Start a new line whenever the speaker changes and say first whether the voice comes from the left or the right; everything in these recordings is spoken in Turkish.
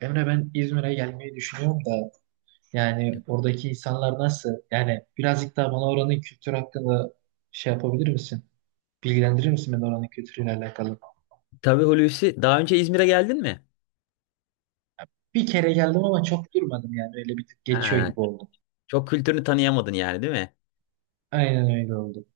right: Emre ben İzmir'e gelmeyi düşünüyorum da yani oradaki insanlar nasıl? Yani birazcık daha bana oranın kültürü hakkında şey yapabilir misin? Bilgilendirir misin beni oranın kültürüyle alakalı?
left: Tabii Hulusi, daha önce İzmir'e geldin mi?
right: Bir kere geldim ama çok durmadım yani öyle bir tık geçiyor
left: Ha,
right: gibi oldu.
left: çok kültürünü tanıyamadın yani, değil mi?
right: Aynen öyle oldu.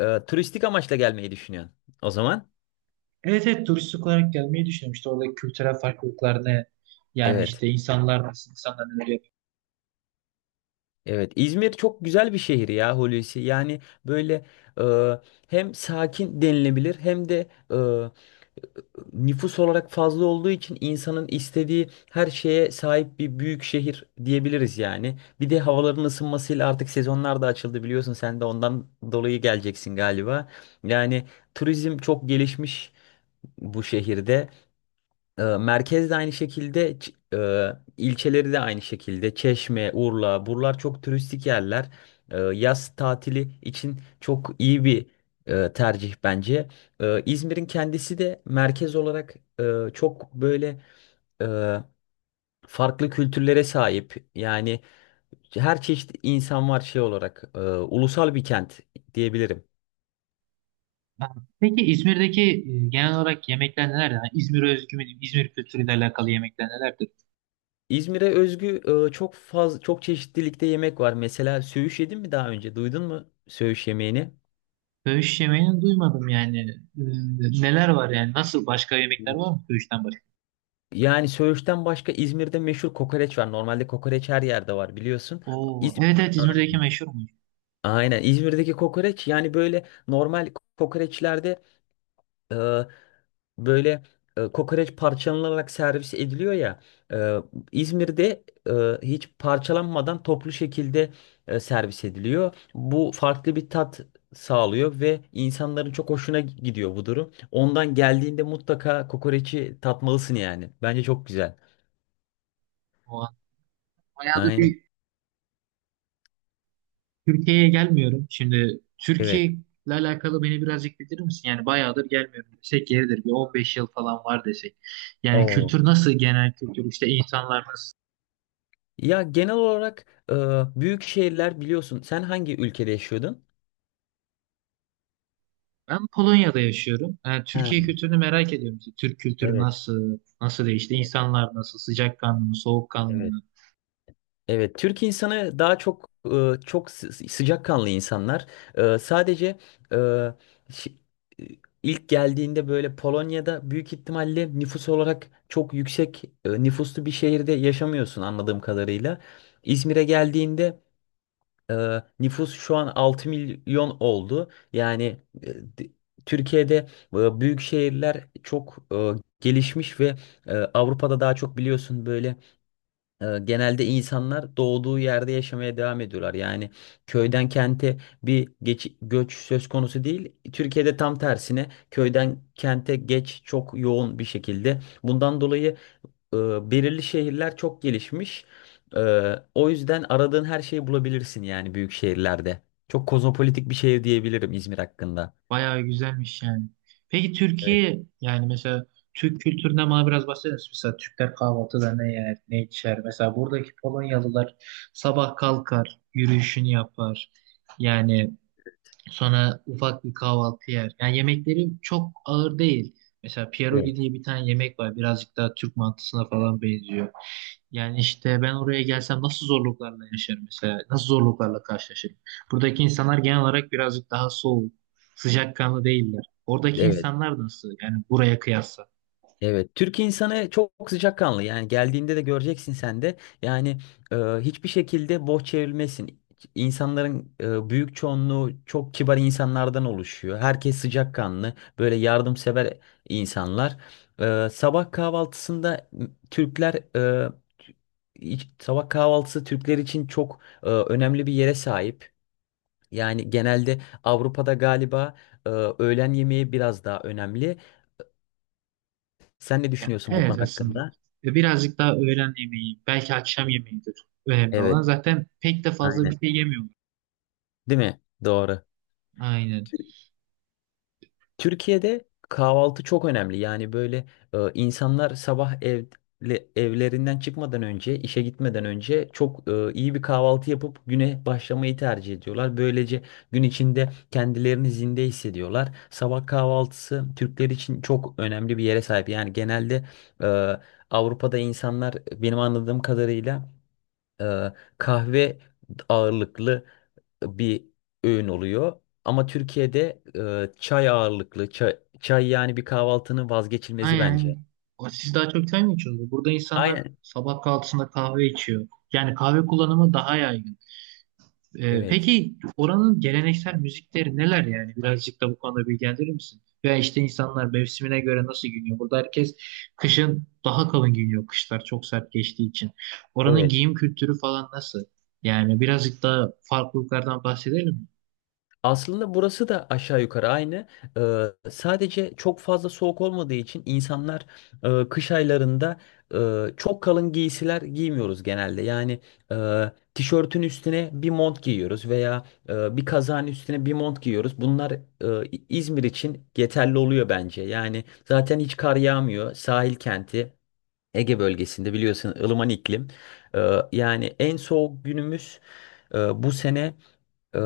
left: Turistik amaçla gelmeyi düşünüyorsun o zaman.
right: Evet, evet, turistik olarak gelmeyi düşünüyorum. İşte oradaki kültürel farklılıklar ne? Yani
left: Evet.
right: işte insanlar nasıl, insanlar neler yapıyor.
left: Evet. İzmir çok güzel bir şehir ya, Hulusi. Yani böyle e, hem sakin denilebilir hem de nüfus olarak fazla olduğu için insanın istediği her şeye sahip bir büyük şehir diyebiliriz yani. Bir de havaların ısınmasıyla artık sezonlar da açıldı, biliyorsun, sen de ondan dolayı geleceksin galiba. Yani turizm çok gelişmiş bu şehirde. Merkez de aynı şekilde, ilçeleri de aynı şekilde. Çeşme, Urla, buralar çok turistik yerler. Yaz tatili için çok iyi bir tercih bence. İzmir'in kendisi de merkez olarak çok böyle e, farklı kültürlere sahip. Yani her çeşit insan var şey olarak. Ulusal bir kent diyebilirim.
right: Ha, peki İzmir'deki genel olarak yemekler nelerdir? Yani İzmir'e özgü mü diyeyim? İzmir kültürüyle alakalı yemekler nelerdir?
left: İzmir'e özgü çok fazla çok çeşitlilikte yemek var. Mesela söğüş yedin mi daha önce? Duydun mu söğüş yemeğini?
right: Söğüş yemeğini duymadım yani. Neler var yani? Nasıl başka yemekler var mı söğüşten başka?
left: Yani söğüşten başka İzmir'de meşhur kokoreç var. Normalde kokoreç her yerde var, biliyorsun.
right: Oo, evet,
left: İzmir,
right: evet, İzmir'deki meşhurmuş.
left: aynen, İzmir'deki kokoreç yani böyle normal kokoreçlerde e, böyle kokoreç parçalanarak servis ediliyor ya. e, İzmir'de hiç parçalanmadan toplu şekilde servis ediliyor. Bu farklı bir tat sağlıyor ve insanların çok hoşuna gidiyor bu durum. Ondan geldiğinde mutlaka kokoreçi tatmalısın yani. Bence çok güzel.
right: O an. Bayağıdır
left: Aynen.
right: bir Türkiye'ye gelmiyorum. Şimdi
left: Evet.
right: Türkiye'yle alakalı beni birazcık bilir misin? Yani bayağıdır gelmiyorum desek yeridir. Bir 15 yıl falan var desek. Yani
left: Oo.
right: kültür nasıl? Genel kültür işte insanlar nasıl?
left: Ya, genel olarak büyük şehirler, biliyorsun. Sen hangi ülkede yaşıyordun?
right: Ben Polonya'da yaşıyorum. Yani Türkiye
left: Ha,
right: kültürünü merak ediyorum. İşte Türk kültürü
left: evet,
right: nasıl? Nasıl değişti? İnsanlar nasıl? Sıcakkanlı mı? Soğukkanlı
left: evet.
right: mı?
left: Evet, Türk insanı daha çok çok sıcakkanlı insanlar. Sadece e, şi- e, ilk geldiğinde böyle Polonya'da büyük ihtimalle nüfus olarak çok yüksek nüfuslu bir şehirde yaşamıyorsun anladığım kadarıyla. İzmir'e geldiğinde nüfus şu an 6 milyon oldu. Yani e, d- Türkiye'de büyük şehirler çok gelişmiş ve Avrupa'da daha çok, biliyorsun, böyle genelde insanlar doğduğu yerde yaşamaya devam ediyorlar. Yani köyden kente bir göç söz konusu değil. Türkiye'de tam tersine köyden kente geç çok yoğun bir şekilde. Bundan dolayı e, belirli şehirler çok gelişmiş. E, o yüzden aradığın her şeyi bulabilirsin yani, büyük şehirlerde. Çok kozmopolitik bir şehir diyebilirim İzmir hakkında.
right: Bayağı güzelmiş yani. Peki
left: Evet,
right: Türkiye yani mesela Türk kültüründen bana biraz bahseder misin? Mesela Türkler kahvaltıda ne yer, ne içer? Mesela buradaki Polonyalılar sabah kalkar, yürüyüşünü yapar. Yani sonra ufak bir kahvaltı yer. Yani yemekleri çok ağır değil. Mesela pierogi
left: evet.
right: diye bir tane yemek var. Birazcık daha Türk mantısına falan benziyor. Yani işte ben oraya gelsem nasıl zorluklarla yaşarım mesela? Nasıl zorluklarla karşılaşırım? Buradaki insanlar genel olarak birazcık daha soğuk, sıcakkanlı değiller. Oradaki
left: Evet.
right: insanlar nasıl? Yani buraya kıyasla.
left: Evet, Türk insanı çok sıcakkanlı. Yani geldiğinde de göreceksin sen de. Yani hiçbir şekilde boş çevrilmesin. İnsanların büyük çoğunluğu çok kibar insanlardan oluşuyor. Herkes sıcakkanlı, böyle yardımsever insanlar. Sabah kahvaltısında Türkler, e, sabah kahvaltısı Türkler için çok önemli bir yere sahip. Yani genelde Avrupa'da galiba öğlen yemeği biraz daha önemli. Sen ne
right: Ya,
left: düşünüyorsun bu konu
right: evet, aslında.
left: hakkında?
right: Ve birazcık daha öğlen yemeği, belki akşam yemeğidir önemli
left: Evet,
right: olan. Zaten pek de fazla
left: aynen.
right: bir şey yemiyorlar.
left: Değil mi? Doğru.
right: Aynen.
left: Tür- Türkiye'de kahvaltı çok önemli. Yani böyle insanlar sabah evlerinden çıkmadan önce, işe gitmeden önce çok iyi bir kahvaltı yapıp güne başlamayı tercih ediyorlar. Böylece gün içinde kendilerini zinde hissediyorlar. Sabah kahvaltısı Türkler için çok önemli bir yere sahip. Yani genelde e, Avrupa'da insanlar, benim anladığım kadarıyla, e, kahve ağırlıklı bir öğün oluyor. Ama Türkiye'de çay ağırlıklı. Çay yani bir kahvaltının vazgeçilmezi
right: Aynen.
left: bence.
right: Aynen. O, siz daha çok çay mı içiyorsunuz? Burada insanlar
left: Aynen.
right: sabah kahvaltısında kahve içiyor. Yani kahve kullanımı daha yaygın.
left: Evet.
right: Peki oranın geleneksel müzikleri neler yani? Birazcık da bu konuda bilgilendirir misin? Veya işte insanlar mevsimine göre nasıl giyiniyor? Burada herkes kışın daha kalın giyiniyor. Kışlar çok sert geçtiği için. Oranın
left: Evet.
right: giyim kültürü falan nasıl? Yani birazcık daha farklılıklardan bahsedelim mi?
left: Aslında burası da aşağı yukarı aynı. Ee, sadece çok fazla soğuk olmadığı için insanlar kış aylarında çok kalın giysiler giymiyoruz genelde. Yani e, tişörtün üstüne bir mont giyiyoruz veya bir kazağın üstüne bir mont giyiyoruz. Bunlar İzmir için yeterli oluyor bence. Yani zaten hiç kar yağmıyor. Sahil kenti, Ege bölgesinde, biliyorsun, ılıman iklim. Yani en soğuk günümüz bu sene Ee,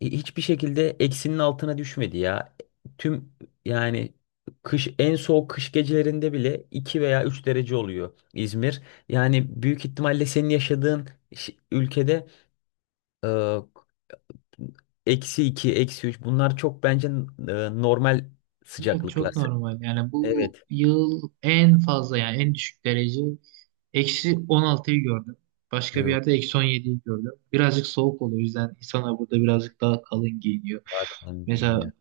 left: hiçbir şekilde eksinin altına düşmedi ya. Tüm yani kış, en soğuk kış gecelerinde bile, 2 veya 3 derece oluyor İzmir. Yani büyük ihtimalle senin yaşadığın ülkede e, eksi 2, eksi üç, bunlar çok bence e, normal
right: Evet, çok
left: sıcaklıklar.
right: normal. Yani bu
left: Evet.
right: yıl en fazla yani en düşük derece eksi 16'yı gördüm. Başka bir
left: Yok,
right: yerde eksi 17'yi gördüm. Birazcık soğuk oluyor. O yüzden insanlar burada birazcık daha kalın giyiniyor.
left: daha kalın
right: Mesela
left: ya.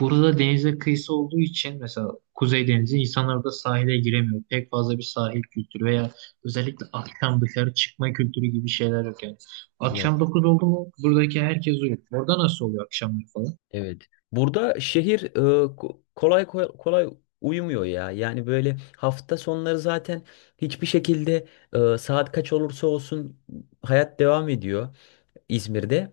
right: burada denize kıyısı olduğu için mesela Kuzey Denizi insanlar da sahile giremiyor. Pek fazla bir sahil kültürü veya özellikle akşam dışarı çıkma kültürü gibi şeyler yok yani. Akşam
left: Yok.
right: 9 oldu mu buradaki herkes uyuyor. Orada nasıl oluyor akşamları falan?
left: Evet. Burada şehir kolay kolay uyumuyor ya. Yani böyle hafta sonları zaten hiçbir şekilde saat kaç olursa olsun hayat devam ediyor İzmir'de.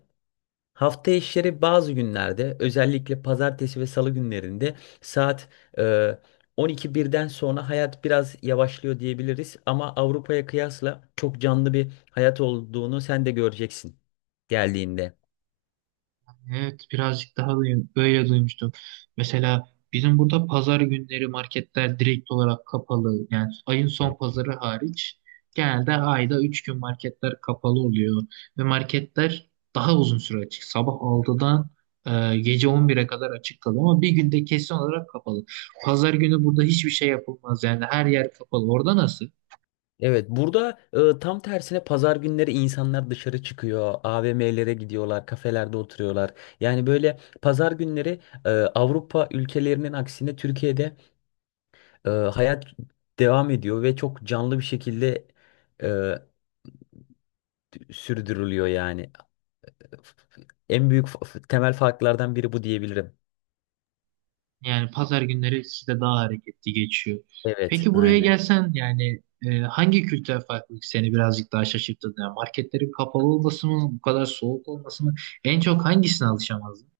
left: Hafta işleri bazı günlerde, özellikle pazartesi ve salı günlerinde, saat e, 12 birden sonra hayat biraz yavaşlıyor diyebiliriz. Ama Avrupa'ya kıyasla çok canlı bir hayat olduğunu sen de göreceksin geldiğinde.
right: Evet, birazcık daha böyle duymuştum. Mesela bizim burada pazar günleri marketler direkt olarak kapalı. Yani ayın son pazarı hariç genelde ayda 3 gün marketler kapalı oluyor. Ve marketler daha uzun süre açık. Sabah 6'dan gece 11'e kadar açık kalıyor ama bir günde kesin olarak kapalı. Pazar günü burada hiçbir şey yapılmaz. Yani her yer kapalı. Orada nasıl?
left: Evet, burada tam tersine pazar günleri insanlar dışarı çıkıyor, AVM'lere gidiyorlar, kafelerde oturuyorlar. Yani böyle pazar günleri Avrupa ülkelerinin aksine Türkiye'de hayat devam ediyor ve çok canlı bir şekilde e, sürdürülüyor yani. En büyük temel farklardan biri bu diyebilirim.
right: Yani pazar günleri sizde daha hareketli geçiyor.
left: Evet,
right: Peki buraya
left: aynen.
right: gelsen yani hangi kültürel farklılık seni birazcık daha şaşırttı? Yani marketlerin kapalı olması mı, bu kadar soğuk olması mı? En çok hangisine alışamazdın?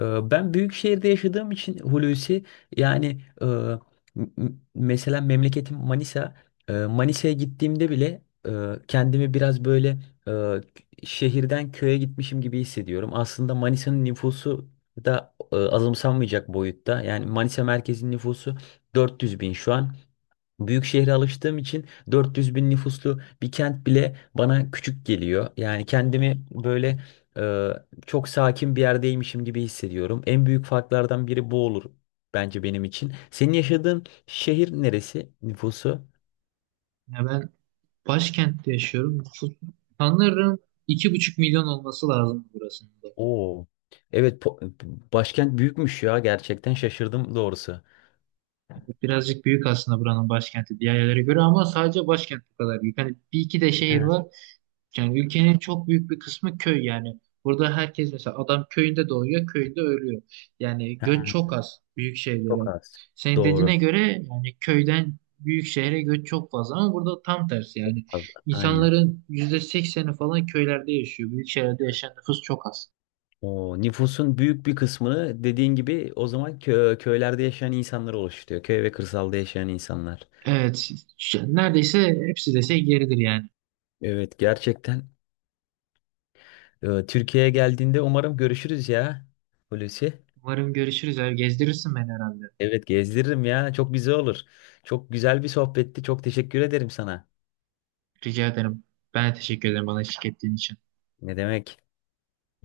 left: Ben büyük şehirde yaşadığım için Hulusi, yani m- mesela memleketim Manisa. Manisa'ya gittiğimde bile e, kendimi biraz böyle şehirden köye gitmişim gibi hissediyorum. Aslında Manisa'nın nüfusu da azımsanmayacak boyutta. Yani Manisa merkezin nüfusu 400 bin şu an. Büyük şehre alıştığım için 400 bin nüfuslu bir kent bile bana küçük geliyor. Yani kendimi böyle e, çok sakin bir yerdeymişim gibi hissediyorum. En büyük farklardan biri bu olur bence, benim için. Senin yaşadığın şehir neresi, nüfusu?
right: Ya ben başkentte yaşıyorum. Sanırım 2,5 milyon olması lazım burasında.
left: Oo. Evet, başkent büyükmüş ya, gerçekten şaşırdım doğrusu.
right: Evet, birazcık büyük aslında buranın başkenti diğer yerlere göre ama sadece başkent bu kadar büyük. Hani bir iki de
left: He,
right: şehir var. Yani ülkenin çok büyük bir kısmı köy yani. Burada herkes mesela adam köyünde doğuyor, köyünde ölüyor. Yani
left: he,
right: göç çok az büyük
left: çok
right: şehirlere.
left: az.
right: Senin dediğine
left: Doğru.
right: göre yani köyden büyük şehre göç çok fazla ama burada tam tersi yani.
left: Aynen.
right: İnsanların %80'i falan köylerde yaşıyor. Büyük şehirlerde yaşayan nüfus çok az.
left: O nüfusun büyük bir kısmını, dediğin gibi, o zaman köylerde yaşayan insanlar oluşturuyor. Köy ve kırsalda yaşayan insanlar.
right: Evet, neredeyse hepsi dese yeridir yani.
left: Evet, gerçekten Türkiye'ye geldiğinde umarım görüşürüz ya, Hulusi.
right: Umarım görüşürüz abi. Gezdirirsin beni herhalde.
left: Evet, gezdiririm ya, çok güzel olur. Çok güzel bir sohbetti. Çok teşekkür ederim sana.
right: Rica ederim. Ben de teşekkür ederim bana eşlik ettiğin için.
left: Ne demek?